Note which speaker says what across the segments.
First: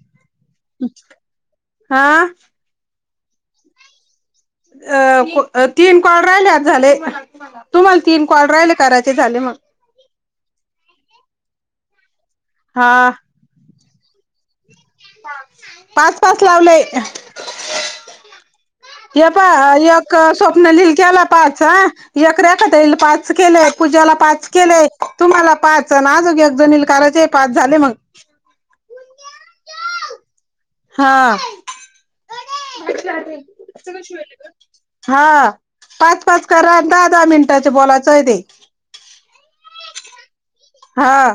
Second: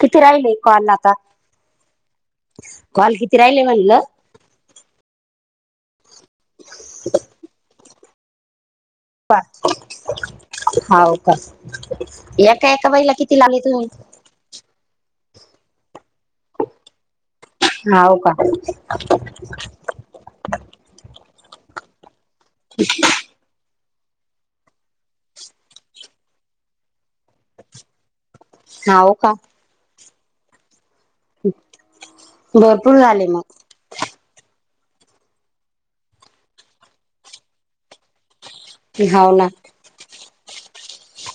Speaker 1: किती राहिलय कॉल आता
Speaker 2: हा
Speaker 1: कॉल किती राहिलय म्हणलं
Speaker 2: तीन कॉल राहिले आज झाले तुम्हाला तीन कॉल राहिले कराय
Speaker 1: हाव का एका एका
Speaker 2: हा
Speaker 1: बाईला किती लागले तुम्ही
Speaker 2: पाच पाच लावलय
Speaker 1: हाव का
Speaker 2: स्वप्नालीला केला पाच एक रेखाताईला पाच पाच केले पूजाला पाच केले तुम्हाला पाच अन् एकजणीला करायचे पाच झाले मग
Speaker 1: हाव का
Speaker 2: हा
Speaker 1: भरपूर झाले मग
Speaker 2: हा पाच पाच करा अन् दहा दहा मिनिटाच बोलायचंय ते
Speaker 1: की हाव ना
Speaker 2: हा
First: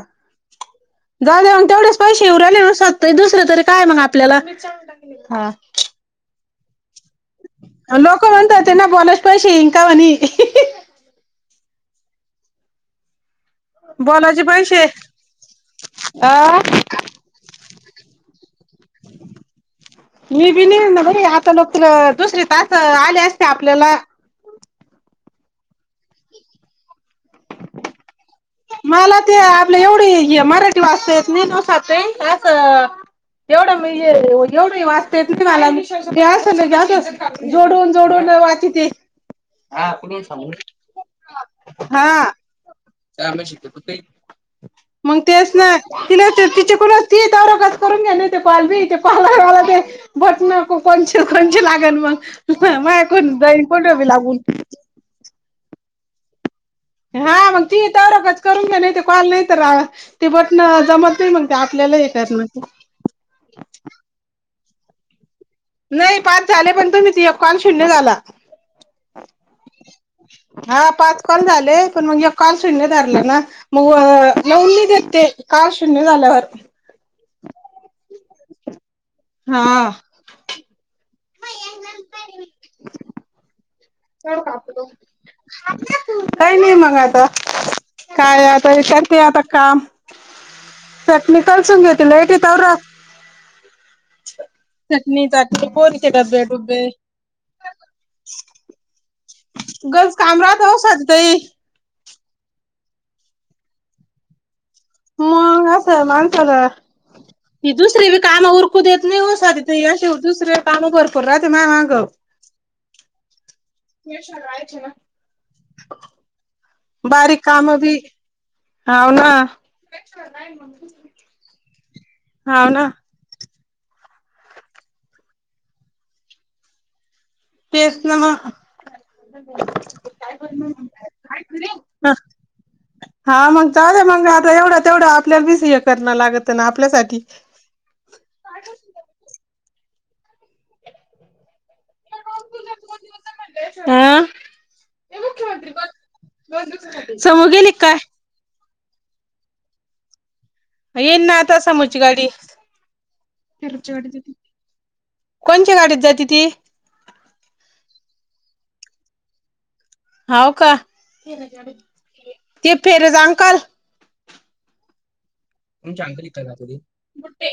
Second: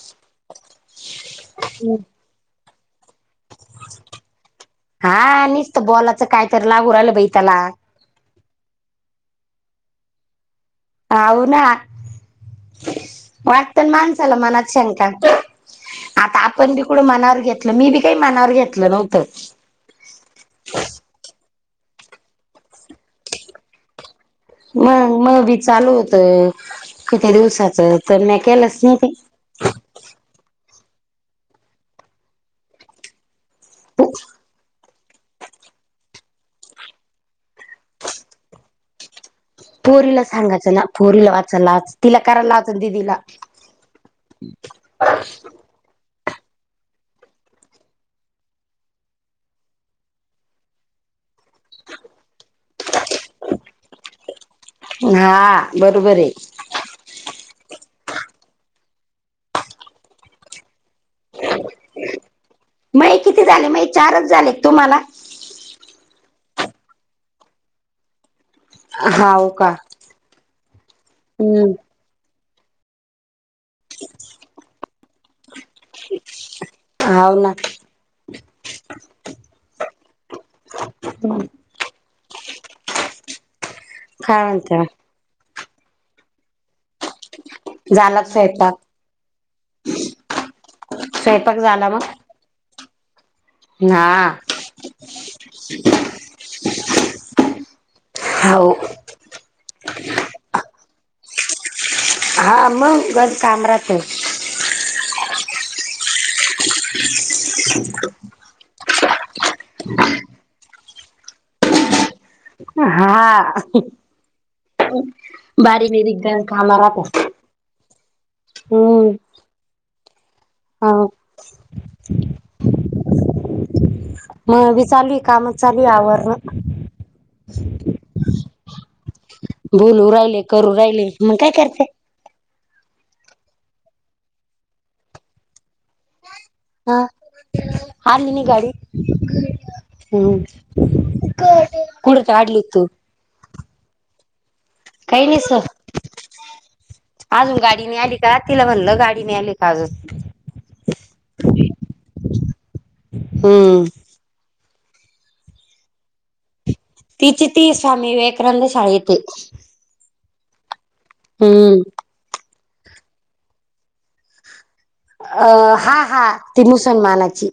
Speaker 2: झाले मग तेवढेच पैसेे येऊन राहिले ताई दुसरं तरी कायय मग आपल्याला हा
Speaker 1: बॉलाचं काय तर लागू राहील बाई त्याला
Speaker 2: लोक होऊन जाते ना बोलायच पैसेे येईन कवानी
Speaker 1: हाव ना वाटतन माणसाला
Speaker 2: बोलायचे
Speaker 1: मनात
Speaker 2: पैसे
Speaker 1: शंका आता
Speaker 2: आ
Speaker 1: आपण बि कुट मनावर घेत मी बी काय मनावर घेतलं नव्हतं
Speaker 2: मी बी नई आता बाई आता लोक तुल दुसरी टास्क आली असते आपल्याला
Speaker 1: मग मग बी चालू होतय किती दिवसाच तर म्या केलच
Speaker 2: मला ते आपली एवढी मराठी वाचता येत नाही ना एवढं म्हणजे एवढंही वाचता येत नाही मला जोडून जोडून वाचिते
Speaker 1: पोरीला सांगायचं ना पोरीला वाचाला लागायचं तिला करायला लावायचं ना दीदीला
Speaker 2: आम्ही शक्यतो ते मग तेच तिला तिच्याकडून असती तोवर उगच करून घ्या ना ते पाल बी ते पाल आहे मला ते बटण को कोणची कोणची लागल मग मायाकडून जाईल कुठ बी लागून
Speaker 1: हा बरोबर आहे
Speaker 2: हा मग ती तोवर उगच करून घ्या नाही ते कॉल नैतर ती बटन जमत मग ते आपल्याला येतात मग ते
Speaker 1: माई किती झाले माई चारच झाले तुम्हाला
Speaker 2: नाही पाच झाले पण तुम्हीच एक कॉल शून्य झाला
Speaker 1: हाव का?
Speaker 2: हा पाच कॉल
Speaker 1: हम्म.
Speaker 2: झाले पण मग काल शून्य धरलं ना मग लवून नई देत ते कॉल शून्य झाल्यावर
Speaker 1: हाव ना
Speaker 2: हा
Speaker 1: हू
Speaker 2: [inaudible]
Speaker 1: काय म्हणता
Speaker 2: काही नाही मग आता.
Speaker 1: झाला का
Speaker 2: काय
Speaker 1: स्वयंपाक?
Speaker 2: आता [unintelligible] आता काम.
Speaker 1: स्वयंपाक झाला मग?
Speaker 2: [unintelligible]
Speaker 1: हा
Speaker 2: चटणी [unintelligible] पोरीचे डब्बे डुबे.
Speaker 1: हाओ.
Speaker 2: [unintelligible] काम राहत हो [unintelligible]
Speaker 1: हा, मग घरात काम राहतय.
Speaker 2: मग अस माणसाला, ती दुसरी काम उरकू देत नाही हो स्वाती ताई. अशे दुसरे कामं भरपूर राहते माये मागं.
Speaker 1: हा. बारीक, बिरीक बी काम राहता.
Speaker 2: बारीक काम बी हाव ना.
Speaker 1: हो.
Speaker 2: हाव ना.
Speaker 1: [unintelligible] चालूय, कामच चालूय. आवरण.
Speaker 2: तेस ना म.
Speaker 1: बोलून राहिले, करून राहिले, मग काय करत?
Speaker 2: हा, मग चाले मग आता एवढं तेवढं आपल्याला विस हे करण लागत.
Speaker 1: हा
Speaker 2: आपल्यासाठी
Speaker 1: आली ना गाडी. [inaudible] काही नाही सर
Speaker 2: समु
Speaker 1: अजून
Speaker 2: गेली की
Speaker 1: गाडी नाही
Speaker 2: काय?
Speaker 1: आली का तिला म्हणलं, गाडी मिळाली का ग?
Speaker 2: येईल ना. आता समुची गाडी.
Speaker 1: हम्म
Speaker 2: कोणच्या गाडीत जाते ती?
Speaker 1: तिची ती, स्वामी विवेकानंद शाळेते.
Speaker 2: हाव का?
Speaker 1: अं हा हा, ती मुसलमानाची.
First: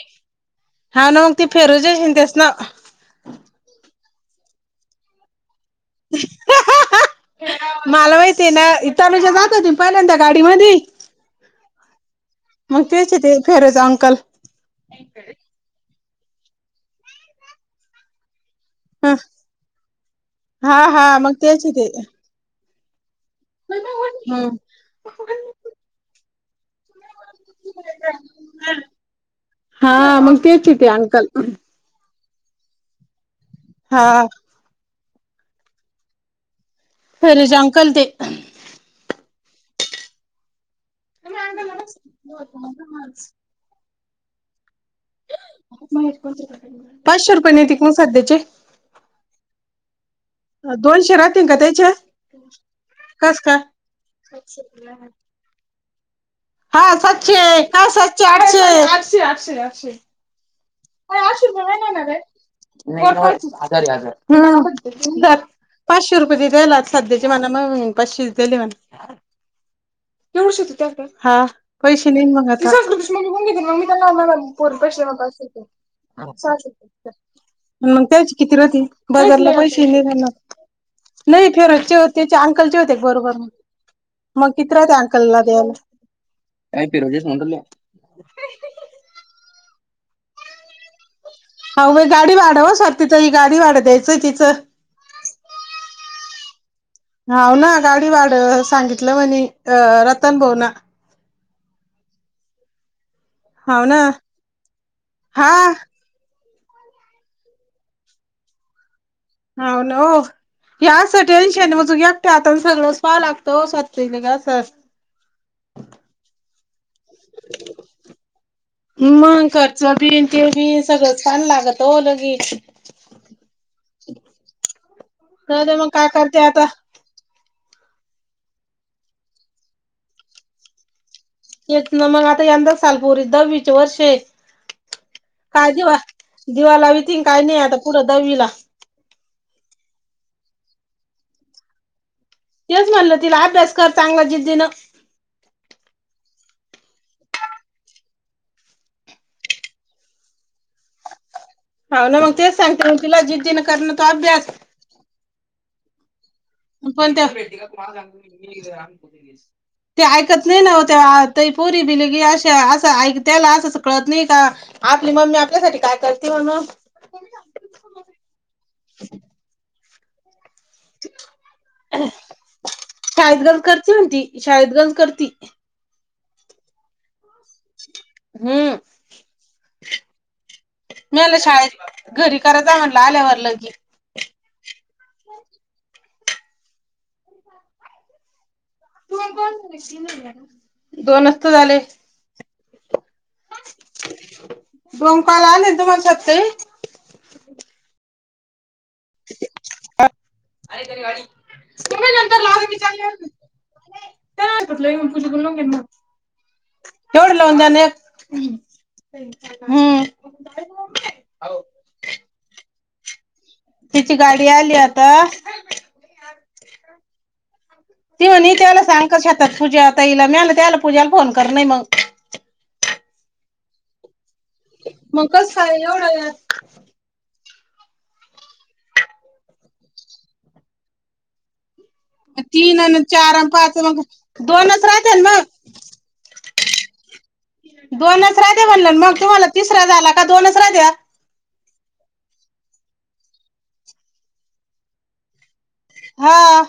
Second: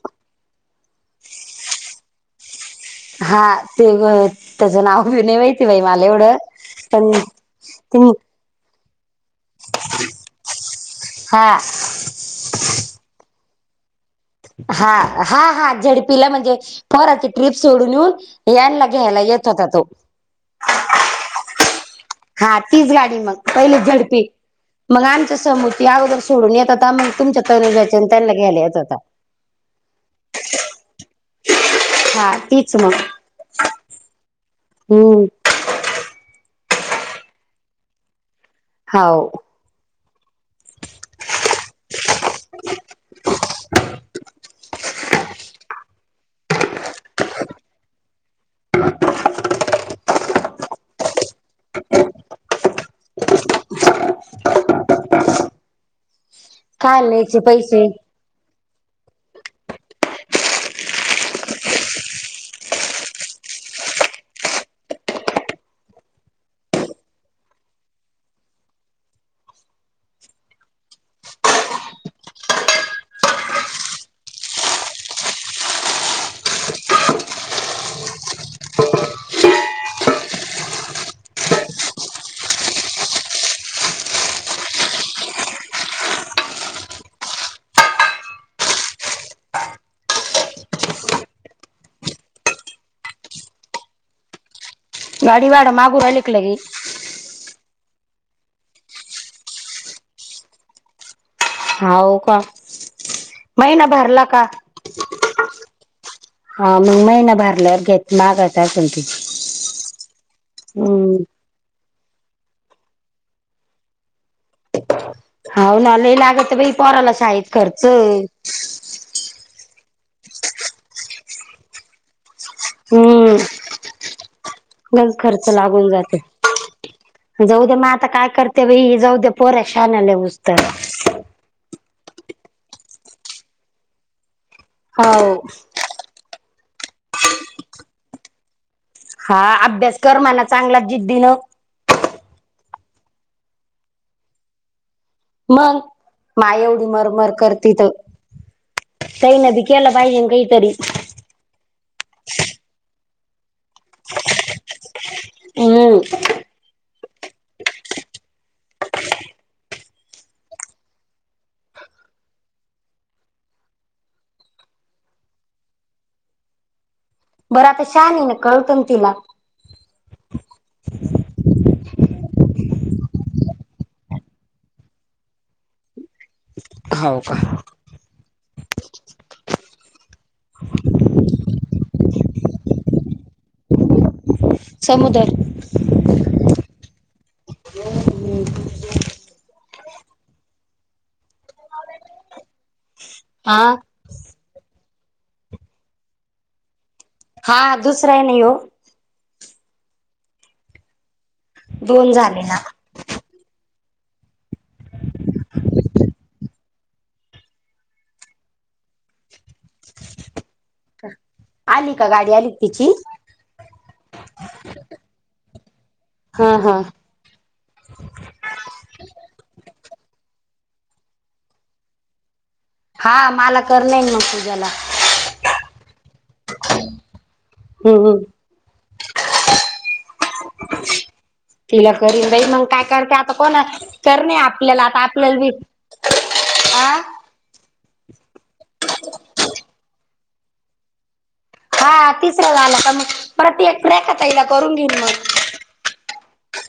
Speaker 2: हा ना. मग ती फेरूच जाश तेस ना?
Speaker 1: हा, [unintelligible] त्याचं नाव [unintelligible] [unintelligible]
Speaker 2: ते ना. तनुजा जात होती ना पहिल्यांदा गाडीमधी.
Speaker 1: हा.
Speaker 2: मग तेच होते, फेरोज अंकल.
Speaker 1: हा हा हा, झेड पी ला म्हणजे पोराची ट्रिप सोडून येऊन, याय लाग
Speaker 2: ह
Speaker 1: घ्यायला येत होता तो.
Speaker 2: हा हा मग तेच ते
Speaker 1: हा तीच गाडी, मग पहिले झेड पी
Speaker 2: ह
Speaker 1: मग, आमच्या समु तिला अगोदर सोडून येत होता मग तुमच्या तनुजा [unintelligible] त्यांना घ्यायला येतं होता.
Speaker 2: हा, मग तेच की, ते अंकल.
Speaker 1: हा, तिचं. [unintelligible]
Speaker 2: हा.
Speaker 1: हम्म.
Speaker 2: [unintelligible] अंकल ते.
Speaker 1: हाव
Speaker 2: त्यात मा [unintelligible] पाचशे रुपये नाही ते कोण साद देते दोनशे राहतील का त्याचे कस काय? हा
Speaker 1: काय आणायचे
Speaker 2: सातशे
Speaker 1: पैसे
Speaker 2: का सातशे आठशे आठशे आठशे [unintelligible] पाचशे रुपये दि दलात सध्याचे म्हना मग पाचशे दिली म्हण एवढीशी होती त्यात काय पैसे नाही मग आता [unintelligible] मग चालतंय की मंग त्याची किती राती बाजारला पैशे ही नाही राहणार नाही फेरतचे हो त्या अंकलचे होते एक बरोबर मग किती राहते अंकलला द्यायला [unintelligible] हा म गाडी भाड स्वाती ताई गाडी भाड दयायचं तिचं
Speaker 1: गाडी भाडं मागू राहली क लगे
Speaker 2: हाव ना गाडी भाडं सांगितलं म्हणे अ रतन भाऊना
Speaker 1: हाऊ का
Speaker 2: हाव
Speaker 1: महिना
Speaker 2: ना
Speaker 1: भरला का?
Speaker 2: हा
Speaker 1: ह मग महिना भरल्या घेत मागतं असल ती
Speaker 2: हो न हो या
Speaker 1: हम्म
Speaker 2: असं टेन्शन म तु घ्या ते आता सगळंचं पहावं लागतं ओ स्वाती ताईला का अस
Speaker 1: हो ना लई लागते बाई पोराला शाळेत खर्चय.
Speaker 2: मग खर्च बी ते बी सगळं छान लागत हो लगेच
Speaker 1: हम्म
Speaker 2: [inaudible]
Speaker 1: लईच खर्च
Speaker 2: जाऊ दे
Speaker 1: लागून
Speaker 2: मग काय
Speaker 1: जाते.
Speaker 2: करते आता
Speaker 1: जाऊ द्या मग आता काय करते बाई जाऊद्या पोऱ्या शहाण्या लागूस्तर
Speaker 2: तेच ना मग आता यंदाच सालपोरी दहावीचे वर्षे हेत
Speaker 1: हाव
Speaker 2: कालजी वा दिवा लावीती काय नाही आता पुढं दहावीला
Speaker 1: हा अभ्यास कर मला चांगला जिद्दीनं
Speaker 2: तेच म्हणलं तिला अभ्यास कर चांगला जिद्दीनं
Speaker 1: मंग माय एवढी मरमर करती तर तई न बी केला पाहिजे ना काहीतरी
Speaker 2: हाव ना मग तेच सांगते म तिला जिद्दीनं कर ना तू अभ्यास
Speaker 1: हम्म
Speaker 2: [unintelligible] ते ऐकत नाही ना होत ताई पोरी बी लगी अशा असं ऐक त्याला असं कळत नाही का? आपली मम्मी आपल्यासाठी काय करते म्हणून
Speaker 1: बरं आता शनिवार ना कळतं ना तिला
Speaker 2: शायदगज करते ना ती शायद गज करती
Speaker 1: होव का
Speaker 2: हम्म मला शाळेत घरी करायचा म्हटलं आल्यावर लगी
Speaker 1: समुदर
Speaker 2: दोनचं तर झाले
Speaker 1: हा
Speaker 2: डंकाला ना तुम्हालासाठी शकते!
Speaker 1: हा दुसरा आहे नाही हो! दोन
Speaker 2: तुम्ही
Speaker 1: झाले
Speaker 2: नंतरॉ
Speaker 1: ना
Speaker 2: काय ल पूजा करून घे मग जोर लावनाएवढलाऊान हम्म्म! !
Speaker 1: आली का गाडी आत्ती तिची!
Speaker 2: तिची गाडी आली आता!
Speaker 1: हा! हा!
Speaker 2: ती म्ह त्याला सांग कशतात पूजा तईला मला, त्याला पूजाला फोन कर नाही मग
Speaker 1: हा मला कर नाही मग पूज्याला
Speaker 2: मगच काय एवढं यात
Speaker 1: हम् हम् [inaudible] [inaudible] [unintelligible] [inaudible] [inaudible] तिला करीन जाई मग
Speaker 2: तीन
Speaker 1: काय
Speaker 2: आणि
Speaker 1: करते आता
Speaker 2: चार आणि
Speaker 1: कोण
Speaker 2: पाच मग
Speaker 1: करणे? आपल्याला
Speaker 2: दोनच
Speaker 1: आता
Speaker 2: राहते ना
Speaker 1: आपल्याला बी!
Speaker 2: मग
Speaker 1: हाआं! !
Speaker 2: दोनच रा द्या म्हणल! मग तुम्हाला तिसरा झाला. का दोनच रा द्या
Speaker 1: हा तिसरं झाला का? मग परत एक, फ्रेख तईला करून घेऊ मग
Speaker 2: हा! !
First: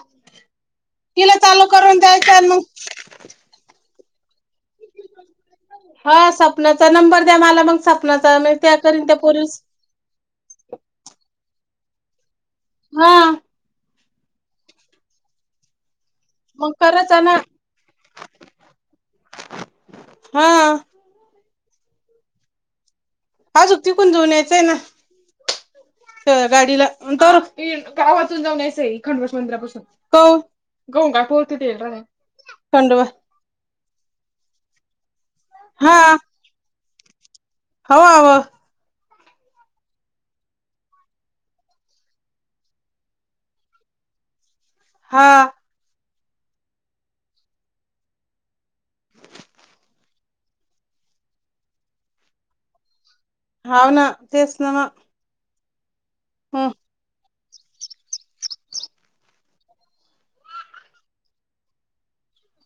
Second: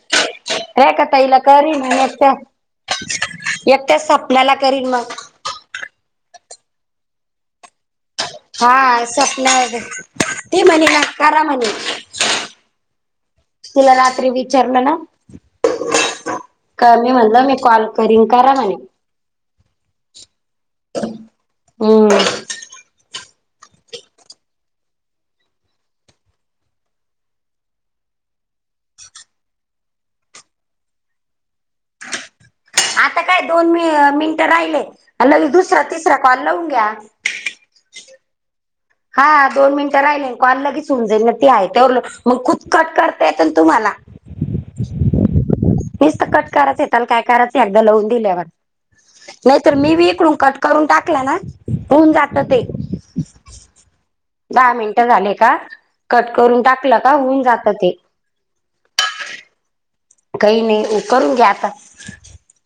Speaker 1: हे काता इला करीन मग, एकट्या
Speaker 2: द्यायचा मग
Speaker 1: एकट्या स्वपनाला करीन मग
Speaker 2: हा सपनाचा नंबर द्या! मला मग सपनाचा म त्या करीन त्या पोरवीस
Speaker 1: ते म्हणे का? करा म्हणे!
Speaker 2: हा! !
Speaker 1: तुला रात्री विचारलं ना?
Speaker 2: मग
Speaker 1: क मी
Speaker 2: करायचा ना
Speaker 1: म्हणलं मी कॉल करीन, करा म्हणे
Speaker 2: हा! !
Speaker 1: हम्म! !
Speaker 2: आजुक तिकून जवनयचंय ना! तगाडीला तर गावातून जाऊनयचं आहे, खंडपोठ मंदिरापासून हो गोंगापूरती देल रा थंडवा! !
Speaker 1: आता काय दोन मिनिटं राहिले ल, दुसरा तिसरा कॉल लावून घ्या.
Speaker 2: हवा! अवा! !
Speaker 1: हा दोन मिनिटं राहिले, कॉल लगेच उऊंजईल ना? ती आहे. तेलं मग खुद कट करता, येत ना तुम्हाला!
Speaker 2: हा! !
Speaker 1: मीस तर कट करायचं! त्याला काय करायचंय एकदा लवून दिल्यावर नाहीतर मी विकडून कट करून टाकला ना? होऊन जात. ते
Speaker 2: हाव ना तेच ना
Speaker 1: दहा
Speaker 2: मग
Speaker 1: मिनट झाले का? कट करून
Speaker 2: हम्म
Speaker 1: टाकलं का? होऊन जात. ते काही नाही उ करून घ्या आता!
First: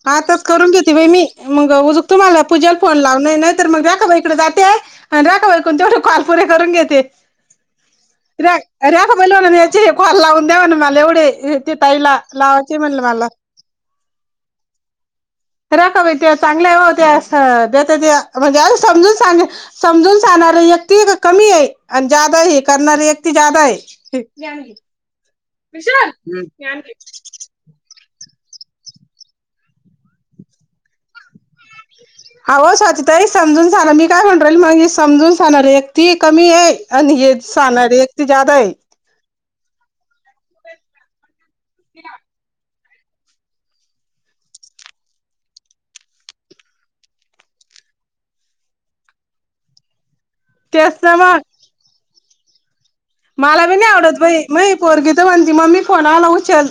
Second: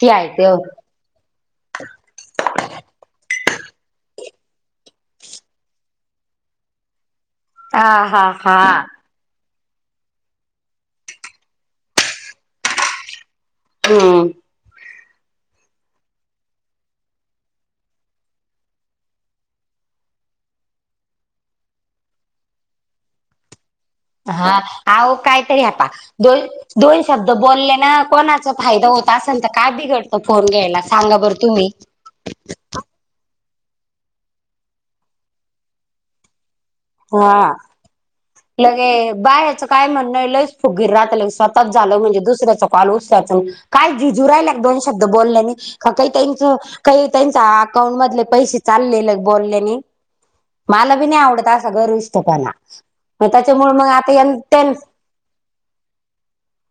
Speaker 1: ती
Speaker 2: हा
Speaker 1: आहे
Speaker 2: तरच
Speaker 1: ते
Speaker 2: करून घेते बा मी, मग उजक तुम्हाला पूजाला फोन लावून ना? तर मग राखबाईकडडे जाते. आणि राखबाईकून तेवढे कॉल पुरे करून घेते.
Speaker 1: हा हा
Speaker 2: रा!
Speaker 1: हा
Speaker 2: रा! ! - ब याचे खला लावून द्यावा ना? मला एवढे, ते ताईला लावायचे म्हणलं मला!
Speaker 1: हा! !
Speaker 2: र का बैट चांगल्या होत्या, त्या ते म्हणजे समजून सांग समजून सांगणारी व्यक्ती कमी आहे. आणि, जादा हे करणारी व्यक्ती जादा आहे.
Speaker 1: हा अहो कायतरी आप दोन दोन शब्द बोलले ना? कोणा! जर फायदा होत असल, तर काय बिघडतं फोन घ्यायला सांगा? बरं तुम्ही.
Speaker 2: आहो स्वाती ताई समजून झाल. मी काय म्हणुन राहीली मी मग समजून सांगणार व्यक्ती कमी ये. आणि हेच सांगणारे व्यक्ती ज्यादा आहे.
Speaker 1: बाह्यांचं काय म्हंण ये लईच फुगीर राहता. स्वतःच झालं म्हणजे दुसऱ्याच कॉल उचलाचुन काय झिजू [unintelligible] राहिला का एक- दोन शब्द बोलल्याने. काही काहींच काही ताईंच अकाउंट मधले पैसे चाललेले बोलल्याने. माला
Speaker 2: तेच
Speaker 1: बी
Speaker 2: ना
Speaker 1: नाही
Speaker 2: मग
Speaker 1: आवडत. असा गर्विष्ठ पणा
Speaker 2: माला बी नाही आवडत बाई मही पोरगी तर म्हणती मम्मी फोन आला उचल.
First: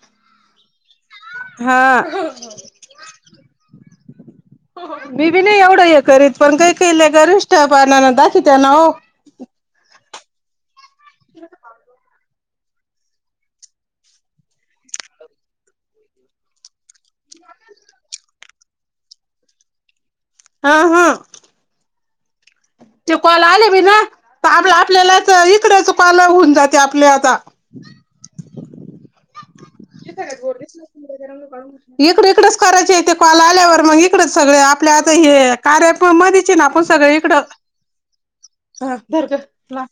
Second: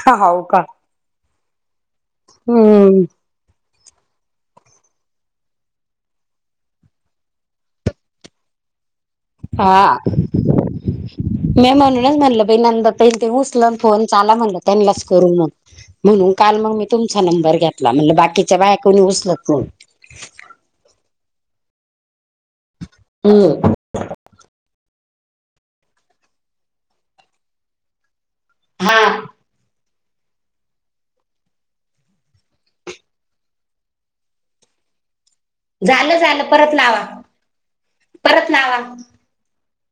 Speaker 1: ह हो का?
Speaker 2: हा
Speaker 1: हम्म
Speaker 2: [inaudible] मीबी नाही एवढं हे करीत. पण कायी कायी लई गर्विष्ठ पानाना दाखवित्याना हो.
Speaker 1: हा [inaudible] मी म्हणूनच म्हणलं नंद ताईंन ते उसलन फोन चाला म्हणलं त्यांनाच करू मग म्हणून काल मग मी तुमचा नंबर घेतला. म्हणल बाकीच्या बाया कोणी उचलत नाही.
Speaker 2: हा हा त्यो कॉल आले
Speaker 1: हम्म
Speaker 2: भी ना तर आपलं आपल्यालाच इकडे च कॉल होऊन जाते. आपल्या आता
Speaker 1: हा
Speaker 2: एखाद गोर दिस इकड -इकडच करायचे ते कॉल आल्यावर मग इकडेच सगळे आपल्या आता हे कार्या ॲप
Speaker 1: झालं झालं
Speaker 2: मध्येच ना
Speaker 1: परत
Speaker 2: आपण
Speaker 1: लावा
Speaker 2: सगळे इकडं
Speaker 1: परत लावा.
Speaker 2: ह धर ग लाव.